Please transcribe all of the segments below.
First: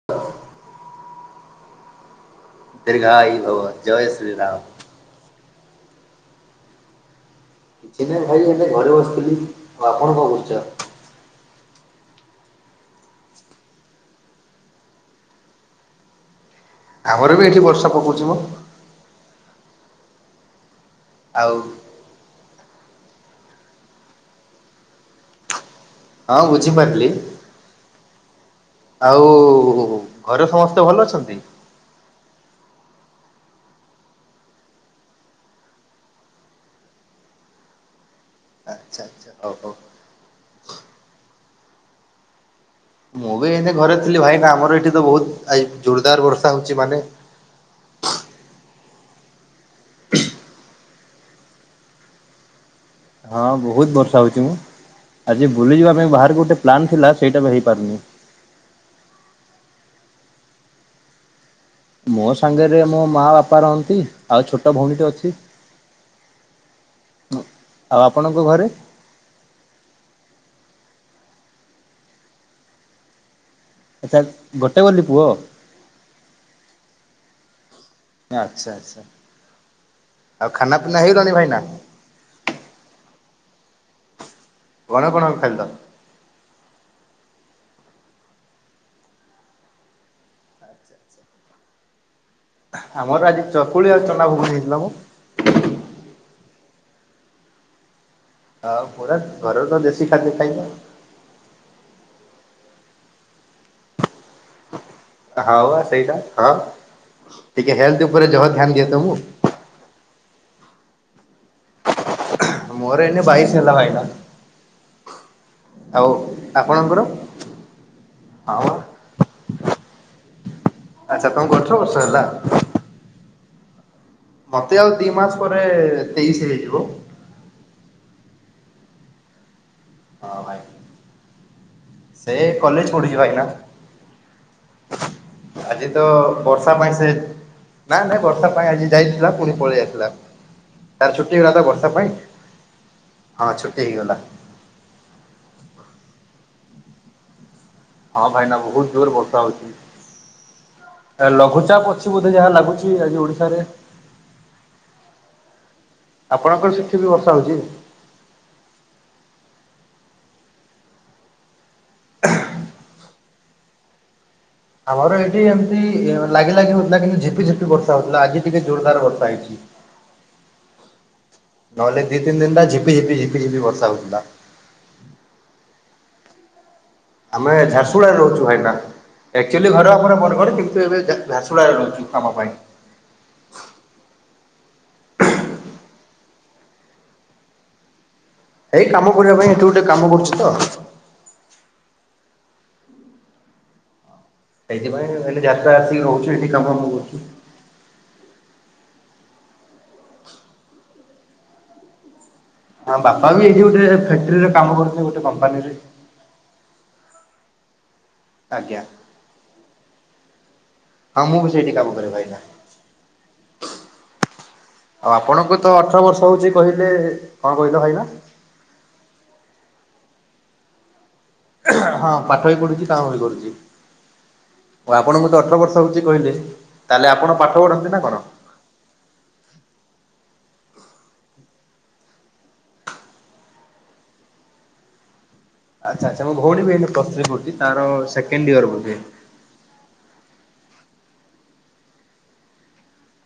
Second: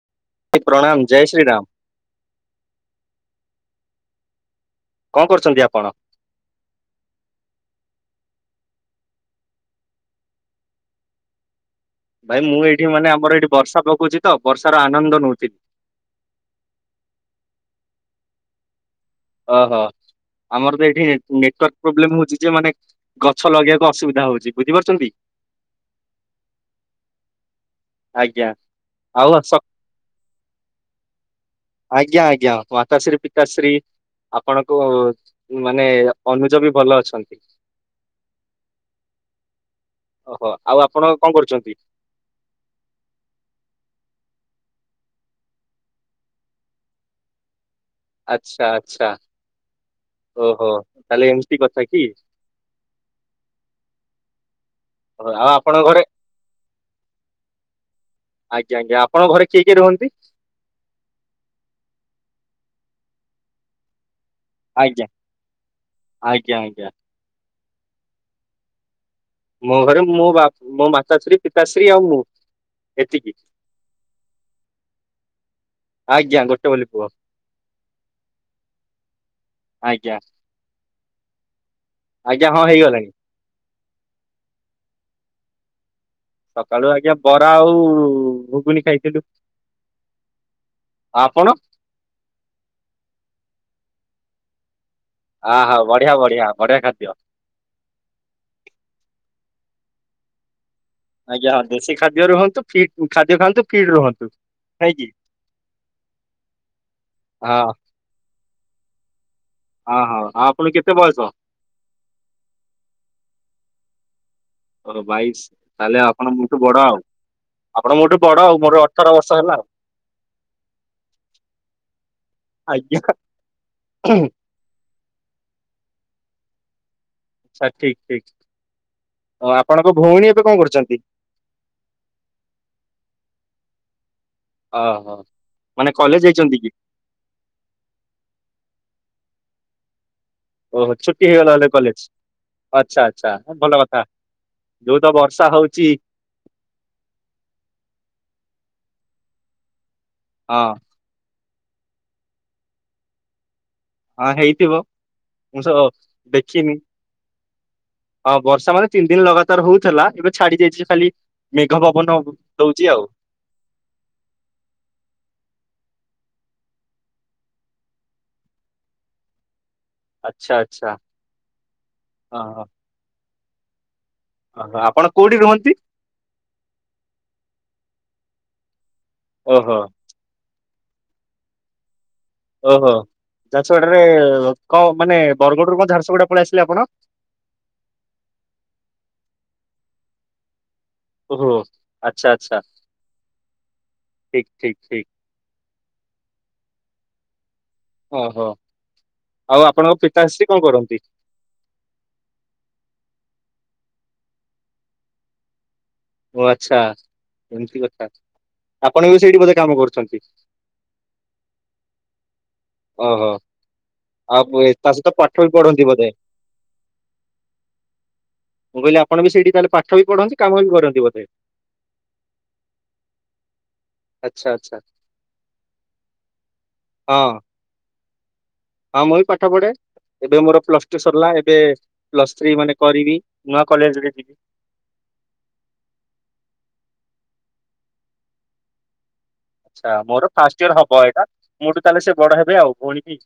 [inaudible] ପ୍ରଣାମ ଜୟ ଶ୍ରୀରାମ। ଦୀର୍ଘାୟ ଭବ। ଜୟ ଶ୍ରୀରାମ। କଣ କରୁଛନ୍ତି ଆପଣ? କିଛି ନାହିଁ ଭାଇ ଏବେ ଘରେ ବସିଥିଲି ଆଉ ଆପଣ କଣ କରୁଛ? ଭାଇ ମୁଁ ଏଇଠି ମାନେ ଆମର ଏଇଠି ବର୍ଷା ପକଉଛି ତ ବର୍ଷାର ଆନନ୍ଦ ନଉଛି। ଆମର ବି ଏଠି ବର୍ଷା ପକଉଛିି ମ। ଓହୋ ଆମର ତ ଏଠି ଆଉ ନେଟୱାର୍କ ପ୍ରୋବ୍ଲେମ ହଉଛି। ଯେ ମାନେ ଗଛ ଲଗେଇବାକୁ ଅସୁବିଧା ହଉଛି ବୁଝିପାରୁଛନ୍ତି। ହଁ ବୁଝିପାରିଲି। ଆଜ୍ଞା ଆଉ ଘରେ ସମସ୍ତେ ଭଲ ଅଛନ୍ତି? ଆଜ୍ଞା ଆଜ୍ଞା ମାତାଶ୍ରୀ ପିତାଶ୍ରୀ ଆପଣଙ୍କୁ ମାନେ ଅନୁଜ ବି ଭଲ ଅଛନ୍ତି। ଆଚ୍ଛା ଆଚ୍ଛା ହଉ ହଉ। ଓହୋ ଆଉ ଆପଣ କଣ କରୁଛନ୍ତି? ମୁଁ ଏଇନେ ଘରେ ଥିଲି ଭାଇନା ଆମର ଏଠି ତ ବହୁତ ଆ ଜୋରଦାର ବର୍ଷା ହେଉଛି। ମାନେ ଆଚ୍ଛା ଆଚ୍ଛା ଓହୋ ତାହେଲେ ଏମିତି କଥା କି? ହଁ ବହୁତ ବର୍ଷା ହଉଛି ମ। ଓହୋ, ଆଉ ଆଜି ଆପଣଙ୍କ ବୁଲିଯିବା ଘରେ ପାଇଁ ବାହାରକୁ ଗୋଟେ ପ୍ଲାନ୍ ଥିଲା ସେଇଟା ବି ହେଇପାରୁନି। ଆଜ୍ଞା ଆଜ୍ଞା ଆପଣ ଘରେ କିଏ କିଏ ରୁହନ୍ତି? ମୋ ସାଙ୍ଗରେ ମୋ ମା ବାପା ରହନ୍ତି। ଆଉ ଛୋଟ ଆଜ୍ଞା ଭଉଣୀଟେ ଅଛି। ଆଜ୍ଞା ଆଜ୍ଞା ଆଉ ଆପଣଙ୍କ ଘରେ? ମୋ ଘରେ ମୋ ବା ମୋ ମାତାଶ୍ରୀ ପିତାଶ୍ରୀ ଆଉ ମୁଁ ଏତିକି। ଆଚ୍ଛା ଗୋଟେ ବୋଲି ପୁଅ? ଆଜ୍ଞା ଗୋଟେ ବୋଲି ପୁଅ ଆଛା ଆଚ୍ଛା ଆଜ୍ଞା ଆଉ ଖାନା ପିନା ହେଇଗଲାଣି ଭାଇନା? ଆଜ୍ଞା ହଁ ହେଇଗଲାଣି। କଣ କଣ ଖାଇଲ? ସକାଳୁ ଆଜ୍ଞା ବରା ଆଉ ଘୁଗୁନି ଖାଇଥିଲୁ। ଆଚଛା ଆଚଛା ଆପଣ ଆମର ଆଜି ଚକୁଳି ଆଉ ଚନା ଘୁଗୁନି ହେଇଥିଲା ମ। ଅହୋ ବଢିଆ ବଢିଆ ବଢିଆ ଖାଦ୍ୟ। ଆଉ ପୁରା ଘରର ତ ଦେଶୀ ଖାଦ୍ୟ ଖାଇବା ଆଉ। ଆଜ୍ଞା ଦେଶୀ ଖାଦ୍ୟ ରୁହନ୍ତୁ ଖାଦ୍ୟ ଖାଆନ୍ତୁ ଫିଟ୍ ରୁହନ୍ତୁ। ନାଇଁ କି ହଉ ସେଇଟା। ହଁ ହଁ ଟିକେ ହେଲ୍ଥ ଉପରେ ଯହ ଧ୍ୟାନ ଦିଏ ତ ମୂଁ। ଓ ହୋ ଆପଣ କେତେ ବୟସ? ମୋର ଏଇନେ ବାଇଶ ହେଲା ଭାଇନା। ବାଇଶ ତାହେଲେ ଆଉ ଆପଣ ମୋଠୁ ବଡ ଆପଣଙ୍କର? ଆଉ। ଆପଣ ମୋଠୁ ବଡ ହଁ ଆଉ ବା ମୋର ଅଠର ବର୍ଷ ହେଲା ଆଉ। ଆଚ୍ଛା ତମକୁ ଅଠର ବର୍ଷ ହେଲା। ଆଜ୍ଞା ମତେ ଆଉ ଦି ମାସ ପରେ ତେଇଶ ହେଇଯିବ। ସାର ଠିକ ଠିକ ଆପଣଙ୍କ ଭଉଣୀ ହଁ ଏବେ ଭାଇ କଣ କରୁଛନ୍ତି। ସେ କଲେଜ ପଢ଼ୁଛି ଭାଇନା। ଓହୋ ଆଜି ମାନେ ତ କଲେଜ ଯାଇଛନ୍ତି କି ବର୍ଷା ପାଇଁ ସେ ନା ନା ବର୍ଷା ପାଇଁ ଆଜି ଯାଇଥିଲା ପୁଣି ପଳେଇ ଆସିଲା। ଓହୋ ତାର ଛୁଟି ହେଇଗଲା ତ ବୋଧେ ବର୍ଷା କଲେଜ ପାଇଁ। ଆଚ୍ଛା ଆଚ୍ଛା ହଁ ଭଲ ଛୁଟି କଥା। ହେଇଗଲା ଯୋଉ ତ ବର୍ଷା ହଉଛି ହଁ ଭାଇନା ବହୁତ ଜୋରରେ ବର୍ଷା ହଉଛି। ହଁ ସାର ଲଘୁଚାପ ଅଛି ବୋଧେ ଯାହା ଲାଗୁଛି ଆଜି ଓଡିଶାରେ? ହଁ ହେଇଥିବ ମୁଁ ତ ଆପଣଙ୍କର ଦେଖିନି। ସେଠି ବି ବର୍ଷା ହଉଛି? ହଁ ବର୍ଷା ମାନେ ତିନି ଦିନ ଲଗାତାର ହଉଥିଲା ଏବେ ଛାଡି ଯାଇଛି ଖାଲି ମେଘ ପବନ ଦଉଛି ଆଉ। ଆମର ଏଇଠି ଏମିତି ଲାଗ ଲାଗି ହଉଥିଲା କିନ୍ତୁ ଝିପ ଝିପି ବର୍ଷା ହଉଥିଲା ଆଜି ଟିକେ ଜୋରଦାର ବର୍ଷା ହେଇଛି। ଆଚ୍ଛା ଆଚ୍ଛା ଅହ ଝିପିଝିପି ବର୍ଷା ହଉଥିଲା। ଓହୋ ଆପଣ କୋଉଠି ରହନ୍ତି? ଆମେ ଝାରସୁଗୁଡ଼ାରେ ରହୁଛୁ ଭାଇନା ଏକଚୁଆଲି ଓହୋ ଘର ଆମର ବରଗଡ କିନ୍ତୁ ଏବେ ଝାରସୁଗୁଡାରେ ରହୁଛୁ କାମ ପାଇଁ। ଓହୋ ଝାରସୁଗୁଡାରେ କଣ ମାନେ ବରଗଡ଼ରୁ କଣ ଝାରସୁଗୁଡା ପଳେଇ ଆସିଲେ ଆପଣ? ଏଇ କାମ କରିବା ପାଇଁ ଏଠୁ ଗୋଟେ କାମ କରୁଛି ତ। ଓହୋ ଆଚ୍ଛା ଆଚ୍ଛା ଠିକ। ଠିକ ଠିକ ସେଇଥିପାଇଁ ହେଲେ ଯାତ୍ରା ଆସିକି ରହୁଛୁ ଏଠି କାମ କରୁଛୁ। ଓହୋ ଆଉ ଆପଣଙ୍କ ପିତାଶ୍ରୀ କଣ କରନ୍ତି? ଆମ ବାପା ବି ଏଇଠି ଗୋଟେ ଫ୍ୟାକ୍ଟ୍ରିରେ କାମ କରୁଛନ୍ତି ଗୋଟେ କମ୍ପାନୀରେ। ଓ ଆଚ୍ଛା ଏମିତି କଥା ଆଜ୍ଞା। ଆପଣ ବି ସେଇଠି ବୋଧେ କାମ କରୁଛନ୍ତି? ହଁ ମୁଁ ବି ସେଇଠି କାମ କରେ ଭାଇନା। ଓହୋ। ଆଉ ଏ- ତା ସହିତ ଆଉ ପାଠ ବି ଆପଣଙ୍କୁ ତ ପଢନ୍ତି ଅଠର ବୋଧେ ବର୍ଷ ହଉଛି କହିଲେ। କଣ କହିଲ ଭାଇନା? ମୁଁ କହିଲି ଆପଣ ବି ସେଇଠି ତାହେଲେ ପାଠ ବି ପଢ଼ନ୍ତି କାମ ବି କରନ୍ତି ବୋଧେ? ହଁ ପାଠ ବି ପଢୁଛି କାମ ବି କରୁଛି। ଆଚ୍ଛା ଆଚ୍ଛା ଓଉ ଆପଣ ମତେ ଅଠର ବର୍ଷ ହଉଛି କହିଲେ ତାହେଲେ ହଁ ଆପଣ ପାଠ ପଢନ୍ତି ନା କଣ? ହଁ ମୁଁ ବି ପାଠ ପଢେ ଏବେ ମୋର ପ୍ଲସ୍ ଟୁ ସରିଲା ଏବେ ପ୍ଲସ ଥ୍ରୀ ମାନେ କରିବି ନୂଆ କଲେଜ ରେ ଯିବି ଆଚ୍ଛା ଆଚ୍ଛା ମୋ ଭଉଣୀ ବି ଏବେ ପ୍ଲସ ଥ୍ରୀ ପଢୁଛି ତାର ସେକଣ୍ଡ ଇୟର ବୋଧେ ଆଚ୍ଛା ମୋର ଫାଷ୍ଟ ଇୟର ହବ ଏଇଟା ମୋ ଠୁ ତାହେଲେ ସେ ବଡ ହେବେ ଆଉ ଭଉଣୀ କି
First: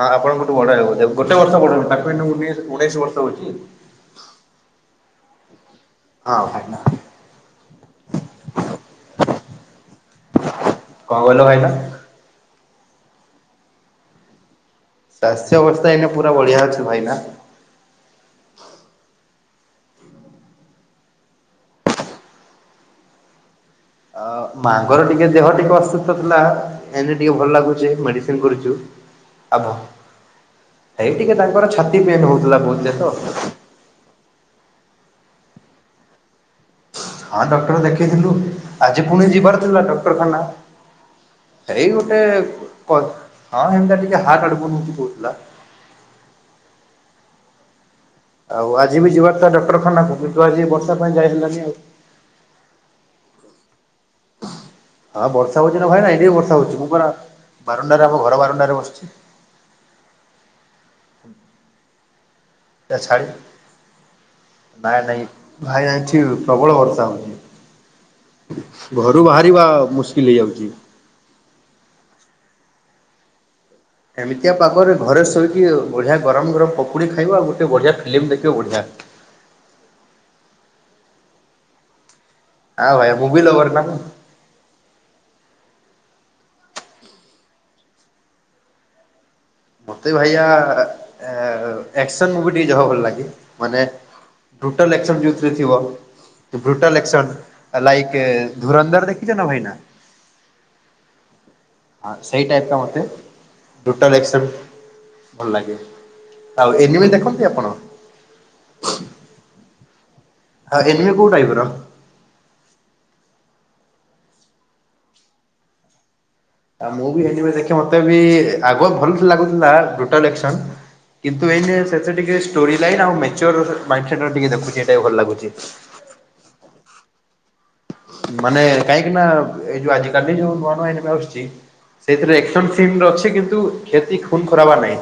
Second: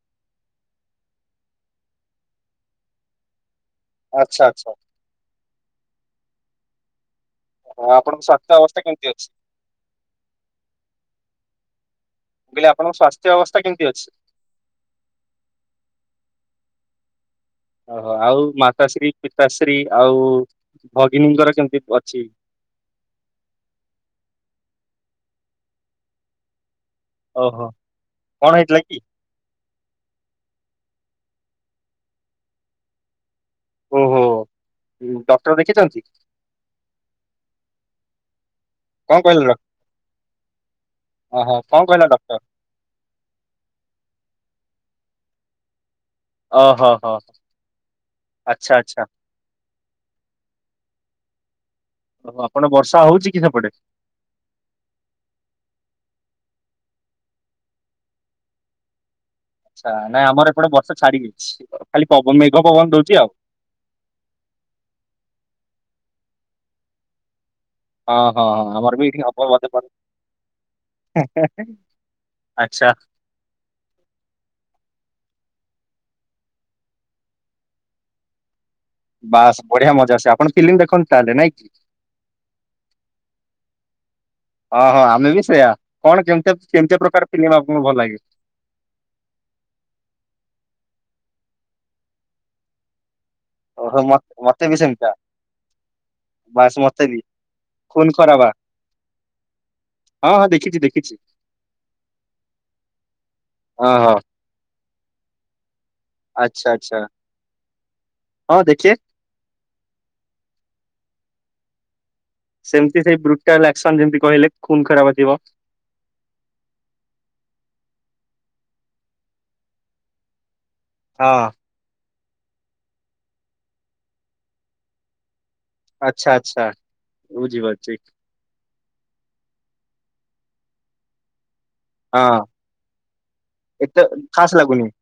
ହଁ ଆପଣଙ୍କଠୁ ବଡ ହେବ ବୋଧେ ଗୋଟେ ବର୍ଷ ବଡ ତାକୁ ଏନେ ଉଣେଇ ଉଣେଇଶ ବର୍ଷ ହଉଛି ଆଚ୍ଛା ଆଚ୍ଛା ହଁ ଭାଇନା ହଁ ଆପଣଙ୍କ ସ୍ୱାସ୍ଥ୍ୟ ଅବସ୍ଥା କେମିତି ଅଛି? କଣ କହିଲ ଭାଇନା? ମୁଁ କହିଲି ଆପଣଙ୍କ ସ୍ୱାସ୍ଥ୍ୟ ଅବସ୍ଥା କେମିତି ଅଛି? ସ୍ୱାସ୍ଥ୍ୟ ଅବସ୍ଥା ଏଇନେ ପୁରା ବଢିଆ ଅଛି ଭାଇନା ଓହୋ ଆଉ ମାତାଶ୍ରୀ ପିତାଶ୍ରୀ ଆଉ ଭଗିନୀଙ୍କର କେମିତି ଅଛି? ଆ ମାଙ୍କର ଟିକେ ଦେହ ଟିକେ ଅସୁସ୍ଥ ଥିଲା ଏଇନେ ଟିକେ ଭଲ ଓହୋ ଲାଗୁଚେ ମେଡିସିନ କଣ କରୁଛୁ ହେଇଥିଲା କି ଆଉ ଏଇ ଟିକେ ତାଙ୍କର ଛାତି ପେନ୍ ହଉଥିଲା ବହୁତ ଜୋର ସେ ହୁଁ ହୁ ଡକ୍ଟର ଦେଖିଛନ୍ତି। ହଁ ଡକ୍ଟର ଦେଖେଇଥିଲୁ। ଆଜି କଣ ପୁଣି କହିଲେ ଡକ୍ଟର? ଯିବାର ଥିଲା ଡକ୍ଟରଖାନା ଓହୋ ଏଇ କଣ କହିଲା ଗୋଟେ ଡକ୍ଟର? କ ହଁ ହେମତି ଆ ଟିକେ ହାର୍ଟ ଆଡକୁ ନୁକି ପଡ଼ୁଥିଲା। ଓ ହୋ ହଁ ହ। ଆଉ ଆଜି ବି ଯିବାଟା ଡକ୍ଟରଖାନାକୁ। ମିଟୁ ଆଜି ବର୍ଷା ପାଇଁ ଯାଇ ହେଲାନି ଆଉ। ଓହୋ ଆପଣ ବର୍ଷା ହେଉଛି କି ସେପଟେ? ହଁ ବର୍ଷା ହଉଛି ନା ଭାଇନା ଏଠି ବି ବର୍ଷା ହଉଛି। ମୁଁ ପରା ବାରଣ୍ଡାରେ ଆମ ଘର ବାରଣ୍ଡାରେ ବସିଛି। ଆଛା ନାଇଁ ଆମର ଏପଟେ ବର୍ଷା ଛାଡିଯାଇଛି। ଖାଲି ପଵ ମେଘ ପବନ ଦଉଛି ଆଉ। ନା ନାଇଁ ଭାଇ ଏଇଠି ପ୍ରବଳ ବର୍ଷା ହଉଛି। ହଁ ହଁ ହଁ ଆମର ଘରୁ ବାହାରିବା ମୁସ୍କିଲ୍ ହେଇଯାଉଛି। ହେଁ ହେଁ ଆଚ୍ଛା। ଏମିତିଆ ପାଗରେ ଘରେ ଶୋଇକି ବଢିଆ ଗରମ ଗରମ ପକୁଡ଼ି ଖାଇବ। ଆଉ ଗୋଟେ ବଢିଆ ଫିଲ୍ମ ଦେଖିବ ବଢ଼ିଆ। ବାସ୍ ବଢିଆ ମଜା ସେ। ଆପଣ ଫିଲ୍ମ ଦେଖନ୍ତି ତାହେଲେ ନାଇଁ କି? ଆଉ ଭାଆ [unintelligible] ନା? ହଁ ହଁ ଆମେ ବି ସେୟା। କଣ କେମିତି କେମିତିଆ ପ୍ରକାର ଫିଲିମ ଆପଣଙ୍କୁ ଭଲ ଲାଗେ? ମତେ ଭାୟା ଏ ଏକ୍ ଏକ୍ସନ୍‌ ମୁଭି ଟିକେ ଯହା ହେଉ ଭଲ ଲାଗେ। ମାନେ ଓହୋ ମତ ମତେ ବି ଟୋଟାଲ୍ ସେମିତିଆ। ଏକ୍ସନ୍‌ ଯେଉଁଥିରେ ଥିବ। ବାସ୍ ଭୃଟାଲ୍ ମତେ ବି ଏକ୍ସନ୍‌ ଆଇ ଖୁନ ଲାଇକ୍ ଖରାବା ଧୁରନ୍ଧର୍ ଦେଖିଛ ନା ଭାଇନା।? ହଁ ହଁ ଦେଖିଛି ଦେଖିଛି। ହଁ ସେଇ ଟାଇପ୍ ର ମୋତେ ହଁ ହଁ ବୄଟାଲ ଏକ୍ସନ୍‌। ଭଲ ଲାଗେ। ଆଉ ଆଚ୍ଛା ଆଚ୍ଛା ଏନିମେ ଦେଖନ୍ତି ଆପଣ ହଁ ଦେଖିଆ ହଁ ଏନିମେ କୋଉ ଟାଇପ ର? ସେମିତି ସେଇ ବୄଟାଲ୍ ଏକ୍ସନ୍ ଯେମିତି କହିଲେ ଖୁନ ଖରାପ ଥିବ। ଆଉ ମୁଁ ବି ଏନିମେ ଦେଖେ ମତେ ବି ଆଗ ଭଲ ଲାଗୁଥିଲା ବୄଟାଲ୍ ଏକ୍ସନ୍। ହଁ। କିନ୍ତୁ ଏଇନେ ସେତେଟିକେ ଷ୍ଟୋରି ଲାଇନ୍ ଆଉ ମ୍ୟାଚୁର୍ ମାଇଣ୍ଡ ସେଟ୍ ର ଦେଖୁଚେ ଭଲ ଲାଗୁଛି। ଆଚ୍ଛା ଆଚ୍ଛା ବୁଝି ପାରୁଛି। ମାନେ କାହିଁକି ନା ଏଇ ଯୋଉ ଆଜିି କାଲି ଯୋଉ ନୂଆ ନୂଆ [unintelligible] ବାହାରୁଚି ସେଇଥିରେ ହଁ ଏକ୍ସନ୍‌ ସିନ୍ ଅଛି କିନ୍ତୁ ଏତେ କ୍ଷତି ଖୁନ ଖାସ୍ ଖରାବା ଲାଗୁନି ନାହିଁ।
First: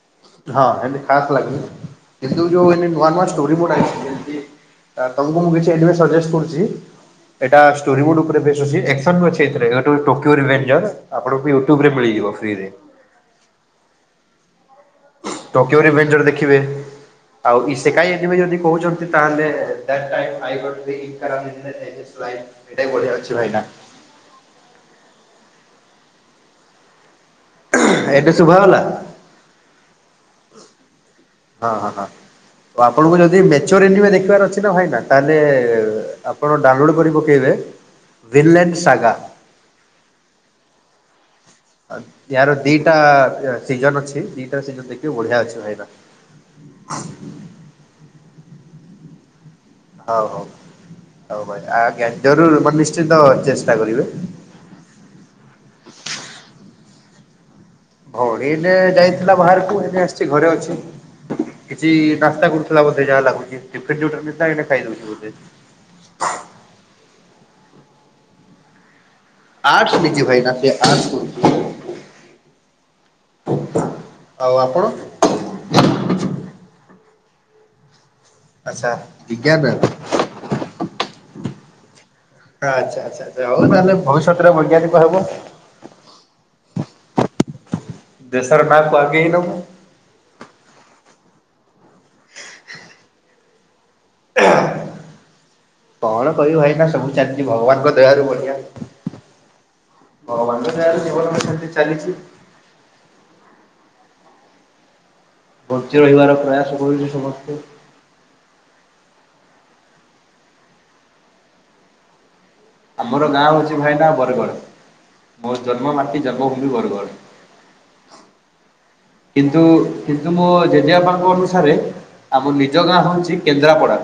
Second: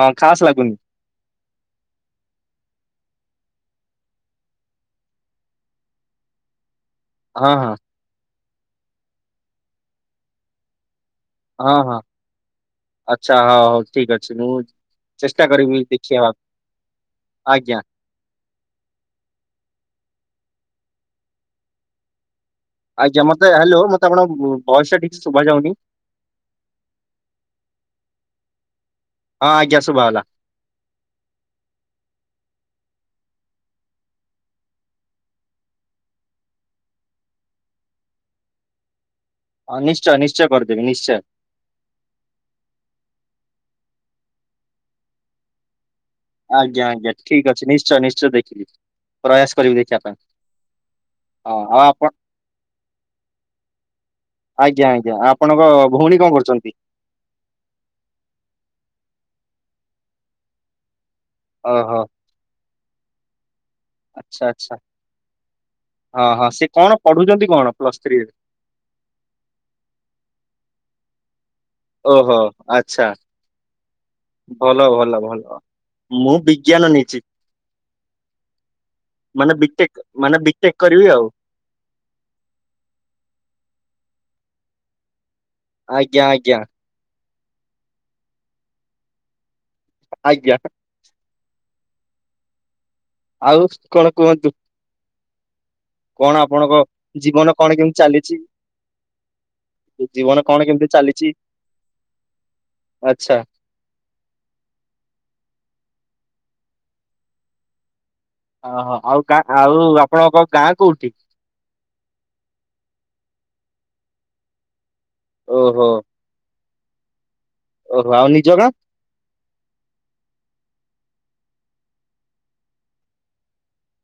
ହଁ ଖାସ୍ ହଁ ଲାଗୁନି ଏମ୍ତି ଖାସ୍‌ ଲାଗୁନି କିନ୍ତୁ ଯୋ ଏଇନେ ନୂଆ ନୂଆ ଷ୍ଟୋରି ଗୋଟେ ଆଇଛି। ଆ ତମକୁ ମୁଁ କିଛି ଏଠିପାଇଁ ସଜେଷ୍ଟ କରୁଛି। ହଁ ଏଟା ହଁ ଷ୍ଟୋରି ବୁଡ୍ ଉପରେ ବେଶ ଅଛି। ଏକ୍ସନ ଅଛି ଏଥିରେ ଟୋକିଓ ରିଭେଞ୍ଜର୍ ଆପଣଙ୍କୁ ହଁ ୟୁଟ୍ୟୁବ ରେ ହଁ ମିଳିଯିବ ଫ୍ରିରେ। ଆଚ୍ଛା ହଉ ହଉ ଠିକ ଅଛି ମୁୁ- ଟୋକିଓ ରିଭେଞ୍ଜର ଦେଖିବେ। ଆଉ ଆଜ୍ଞା ଇସ କା [unintelligible] ଯଦି କହୁଛନ୍ତି। ତାହେଲେ ଦାଟ୍ ଟାଇପ୍ ଆଇ ଗଟ୍ [unintelligible] ଆଜ୍ଞା ଅଛି ମତେ ଭାଇନା ହ୍ୟାଲୋ ମତେ ଆପଣଙ୍କ ଭଏସ୍‌ଟା କିଛି ଶୁଭା ଯାଉନି। ଏବେ ଶୁଭା ଗଲା। ହଁ ଆଜ୍ଞା ଶୁବା ଗଲା। ହଁ। ହଁ। ଆଉ ଆପଣଙ୍କୁ ଯଦି ମେଚର ଏନିମେ ଦେଖିବାର ଅଛି ନା ଭାଇନା ତାହେଲେ ଆପଣ ଡାଉନଲୋଡ୍ କରି ପକେଇବେ ଭିଲେନ୍‌ ସାଗା। ଅ ନିଶ୍ଚୟ ନିଶ୍ଚୟ କରିଦେବି ନିଶ୍ଚୟ। ଏହାର ଦିଟା ସିଜନ ଅଛି। ଦିଟା ସିଜନ ଦେଖିବେ ବଢିଆ ଅଛି ଭାଇନା। ଆଜ୍ଞା ଆଜ୍ଞା ଠିକ ଅଛି ନିଶ୍ଚୟ ନିଶ୍ଚୟ ଦେଖିବି ପ୍ରୟାସ କରିବି ଦେଖି ହଉ ହଉ ହଉ ଭାଇ ଆପଣ ଆଜ୍ଞା ଜରୁର୍ ମାନେ ନିଶ୍ଚିତ ଚେଷ୍ଟା କରିବେ। ଆଜ୍ଞା ଆଜ୍ଞା ଆଉ ଆପଣଙ୍କ ଭଉଣୀ କଣ କରୁଛନ୍ତି। ଭଉଣୀ ଏଇନେ ଯାଇଥିଲା ବାହାରକୁ ଏଇନେ ଆସିଛି ଘରେ ଅଛି। କିଛି ଓହୋ ନାସ୍ତା କରୁଥିଲା ବୋଧେ ଯାହା ଲାଗୁଛି। ଏଫେକ୍ସଟି ଆଚ୍ଛା ନେଇଥିଲା ଏଇନିକା ଆଚ୍ଛା ଖାଇ ଦୋଉଛି ବୋଧେ। ହଁ ହଁ ସେ କଣ? ପଢୁଛନ୍ତି କଣ ପ୍ଲସ୍ ଥ୍ରୀ। ଆର୍ଟସ ନିଜେ ଭାଇନା ସେ ଆର୍ଟସ କରୁଚି। ଓହୋ ଆଚ୍ଛା ଆଉ ଆପଣ ଭଲ ଭଲ ଭଲ। ମୁଁ ବିଜ୍ଞାନ ନେଇଛି ଆଚ୍ଛା ମାନେ ବିଜ୍ଞାନ। ବିଟେକ୍। ମାନେ ବିଟେକ୍ କରିବି ଆଉ। ଆଚ୍ଛା, ଆଚ୍ଛା, ଆଛା ହଉ ତାହେଲେ ଭବିଷ୍ୟତରେ ବୈଜ୍ଞାନିକ ହବ। ଆଜ୍ଞା ଆଜ୍ଞା। ଦେଶର ନାଁକୁୁ ଆଗେଇ ନେବ। ଆଜ୍ଞା। ଆଉ କଣ କୁହନ୍ତୁ। କଣ କହିବୁ ଆପଣଙ୍କ ଭାଇନା ସବୁ ଚାଲିଛି ଜୀବନ କଣ ଭଗବାନଙ୍କ କେମିତି ଦୟାରୁ ଚାଲିଛି? ବଢିଆ। ଜୀବନ ଭଗବାନଙ୍କ କଣ କେମିତି ଦୟାରୁ ଜୀବନ ଚାଲିଛି ସେମିତି ଚାଲିଛି। ଆଛା। ବଞ୍ଚି ରହିବାର ପ୍ରୟାସ କରୁଛେ ସମସ୍ତେ। ଓହୋ ଆଉ ଗା ଆଉ ଆପଣଙ୍କ ଗାଁ କୋଉଠି। ଆମର ଗାଁ ହଉଛି ଭାଇନା ବରଗଡ଼। ମୋ ଓହୋ ଜନ୍ମ ମାଟି ଜନ୍ମଭୂମି ବରଗଡ଼। ଓହୋ ଆଉ ନିଜ ଗାଁ? କିନ୍ତୁ, କିନ୍ତୁ ମୋ ଜେଜେବାପାଙ୍କ ଅନୁସାରେ। ଆମ ନିଜ ଗାଁ ହେଉଛି କେନ୍ଦ୍ରାପଡା।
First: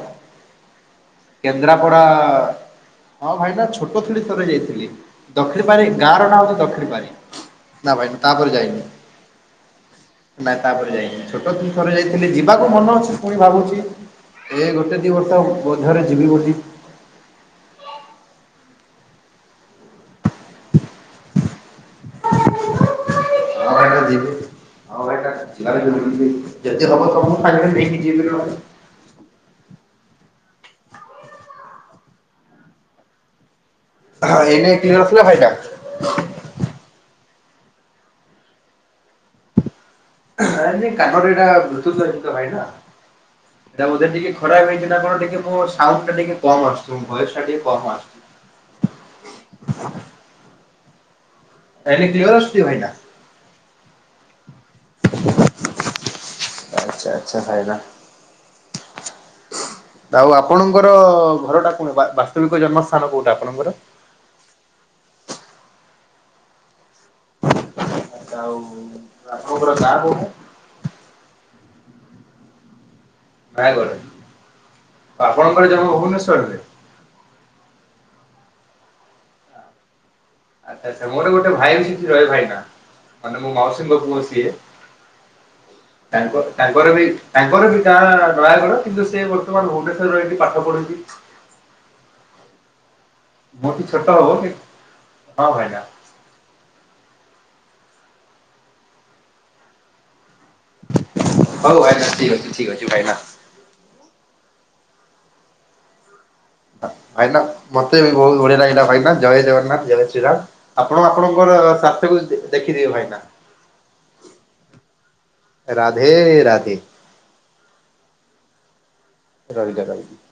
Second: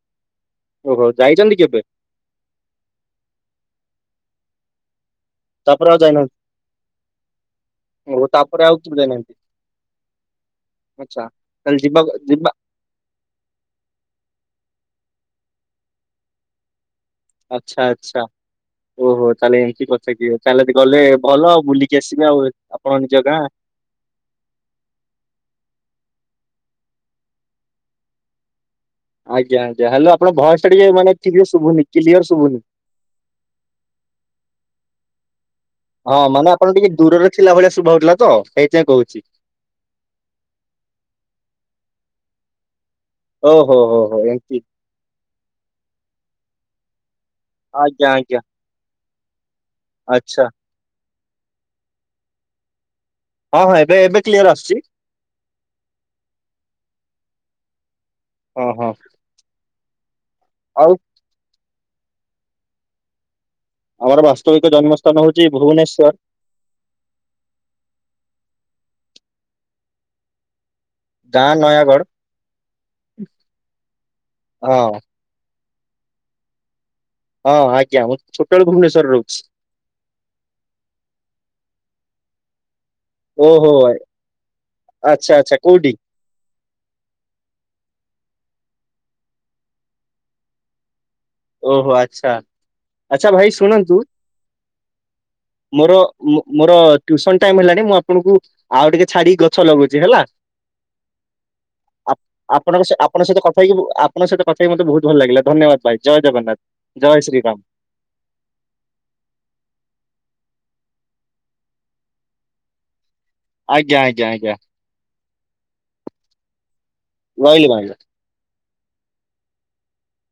ଓହୋ ଯାଇଛନ୍ତି କେବେ କେନ୍ଦ୍ରାପଡା ହଁ ଭାଇନା ଛୋଟ ଥିଲି ଥରେ ଯାଇଥିଲି। ଦକ୍ଷିଣ ପାରି ତାପରେ ଆଉ ଗାଁ ର ଯାଇନାହାନ୍ତି ନାଁ ହେଉଛି ଦକ୍ଷିଣ ପାରି ନା ଭାଇ ଓହୋ ତାପରେ ଆଉ ଯାଇନି। କେବେ ଯାଇନାହାନ୍ତି ନା ତାପରେ ଯାଇନି। ଆଚ୍ଛା ଛୋଟଦିନୁ ତାହେଲେ ଥରେ ଯିବା ଯାଇଥିଲି ଯିବା। ମୋର ମନ ଅଛି। ପୁଣି ଭାବୁଛି। ଏ ଗୋଟେ ଦି ବର୍ଷ ବୋଧେରେ ଯିବି ବୋଲିି। ଆଚ୍ଛା ଆଚ୍ଛା ଓହୋ ତାହେଲେ ଏମିତି କଥା କି? ତାହେଲେ ଗଲେ ଭଲ ବୁଲି। କେ ଆସିବେ ଆଉ? ଆପଣ ନିଜ ଗାଁ। ହଁ ଭାଇନା ଯଦି ହବ ତମକୁ ସାଙ୍ଗରେ ନେଇକି ଯିବି ବୋଲି ଭାବୁଛି। ଆଜ୍ଞା ଯାହାହେଲେ ଆପଣଙ୍କ ଭଇସ ଟା ଟିକେ ମାନେ କ୍ଲିଅର, କ୍ଲିଅର ଶୁଭୁନି। ହଁ ଏଇନି କା କିଛି ନା ଥିଲା ଫାଇଦା। ହଁ ମାନେ ଆପଣ ଟିକେ ଦୂରରେ ଥିଲା ଭଳିଆ ଶୁଭା ହଉଥିଲା ତ ସେଇଥିପାଇଁ କହୁଛି। କାନରେ ଏଇଟା ବ୍ଲୋଟୁଥି ଲଗେଇଛି ଓହୋ ତ ହୋ ବୋଧ ହୋ ଟିକେ ଖରା। ଏମତି। କଣ? ଟା ଟିକେ ମୋ ସାଉଣ୍ଡୁ ଟା ଟିକେ କମ ଆସୁଛି। ମୋ ଭଏସ ଟା ଟିକେ। କମ ଆଜ୍ଞା ଆସୁଛି। ଆଜ୍ଞା। ଆଛା। ଏଇନା କ୍ଲିୟର ଆସୁଛି ଭାଇନା? ହଁ ହଁ ଏବେ ଏବେ କ୍ଲିୟର ଆସୁଛି। ଆଛା ଆଛା ଭାଇନା। ଅ ହ। ଆଉ ଆପଣଙ୍କର ଘର ଟା କୁଣେ। ବାସ୍ତବିକ ଜନ୍ମସ୍ଥାନ କୋଉଟା ଆପଣଙ୍କର? ଆମର ବାସ୍ତବିକ ଜନ୍ମସ୍ଥାନ ହଉଛି ଭୁବନେଶ୍ଵର। [unintelligible] ଆଛା ଆଉ ଆପଣଙ୍କର ଗାଁ କୋଉଠେ? ଗାଁ ନୟାଗଡ଼। ନୟାଗଡ, ହଁ। ଆପଣଙ୍କର ଜନ୍ମ ଭୁବନେଶ୍ଵରରେ। ହଁ ଆଜ୍ଞା। ମୁଁ ଛୋଟବେଳୁ ଭୁବନେଶ୍ୱରରେ ରହୁଛି। ଆଛା ଆଛା, ମୋର ଗୋଟେ ଭାଇ ସେଠି ରହେ ଭାଇନା। ମାନେ ମୋ ଓହୋ ମାଉସୀଙ୍କ ପୁଅ ସିଏ। ଆଚ୍ଛା ଆଚ୍ଛା କୋଉଠି ତାଙ୍କ ତାଙ୍କର ବି ତାଙ୍କର ଗାଁ ନୟାଗଡ କିନ୍ତୁ ସେ ବର୍ତ୍ତମାନ ଭୁବନେଶ୍ୱରର ଏଠି ପାଠ ପଢୁଛି। ଓହୋ ଆଛା, ଆଛା ଭାଇ ମୋଠୁ ଶୁଣନ୍ତୁ? ଛୋଟ ହବ କି ହଁ ଭାଇନା ମୋର ମୋର ଟ୍ୟୁସନ ଟାଇମ ହେଲାଣି ମୁଁ ଆପଣଙ୍କୁ ଆଉ ଟିକେ ଛାଡି ଗଛ ଲଗଉଛି ହେଲା। ହଉ ଭାଇନା ଆପ ଠିକ ଅଛି ଠିକ ଆପଣଙ୍କ ଅଛି ଭାଇନା। ଆପଣଙ୍କ ସହିତ କଥା ହୋଇକି ଆପ ଆପଣଙ୍କ ସହିତ କଥା ହୋଇକି ମତେ ବହୁତ ଭଲ ଲାଗିଲା। ଧନ୍ୟବାଦ ଭାଇ, ଜୟ ଜଗନ୍ନାଥ। ଜୟ ଭାଇନା ଶ୍ରୀରାମ। ମତେ ବି ବହୁତ ବଢିଆ ଲାଗିଲା ଭାଇନା, ଜୟ ଜଗନ୍ନାଥ, ଜୟ ଶ୍ରୀରାମ। ଆପଣ ଆପଣଙ୍କର ସ୍ୱାର୍ଥକୁ ଦେଖିଥିବେ ଭାଇନା ଆଜ୍ଞା ଆଜ୍ଞା ଆଜ୍ଞା। ରାଧେ ରାଧେ। ରହିଲି ଭାଇ। ଜୟ ଜଗନ୍ନାଥ।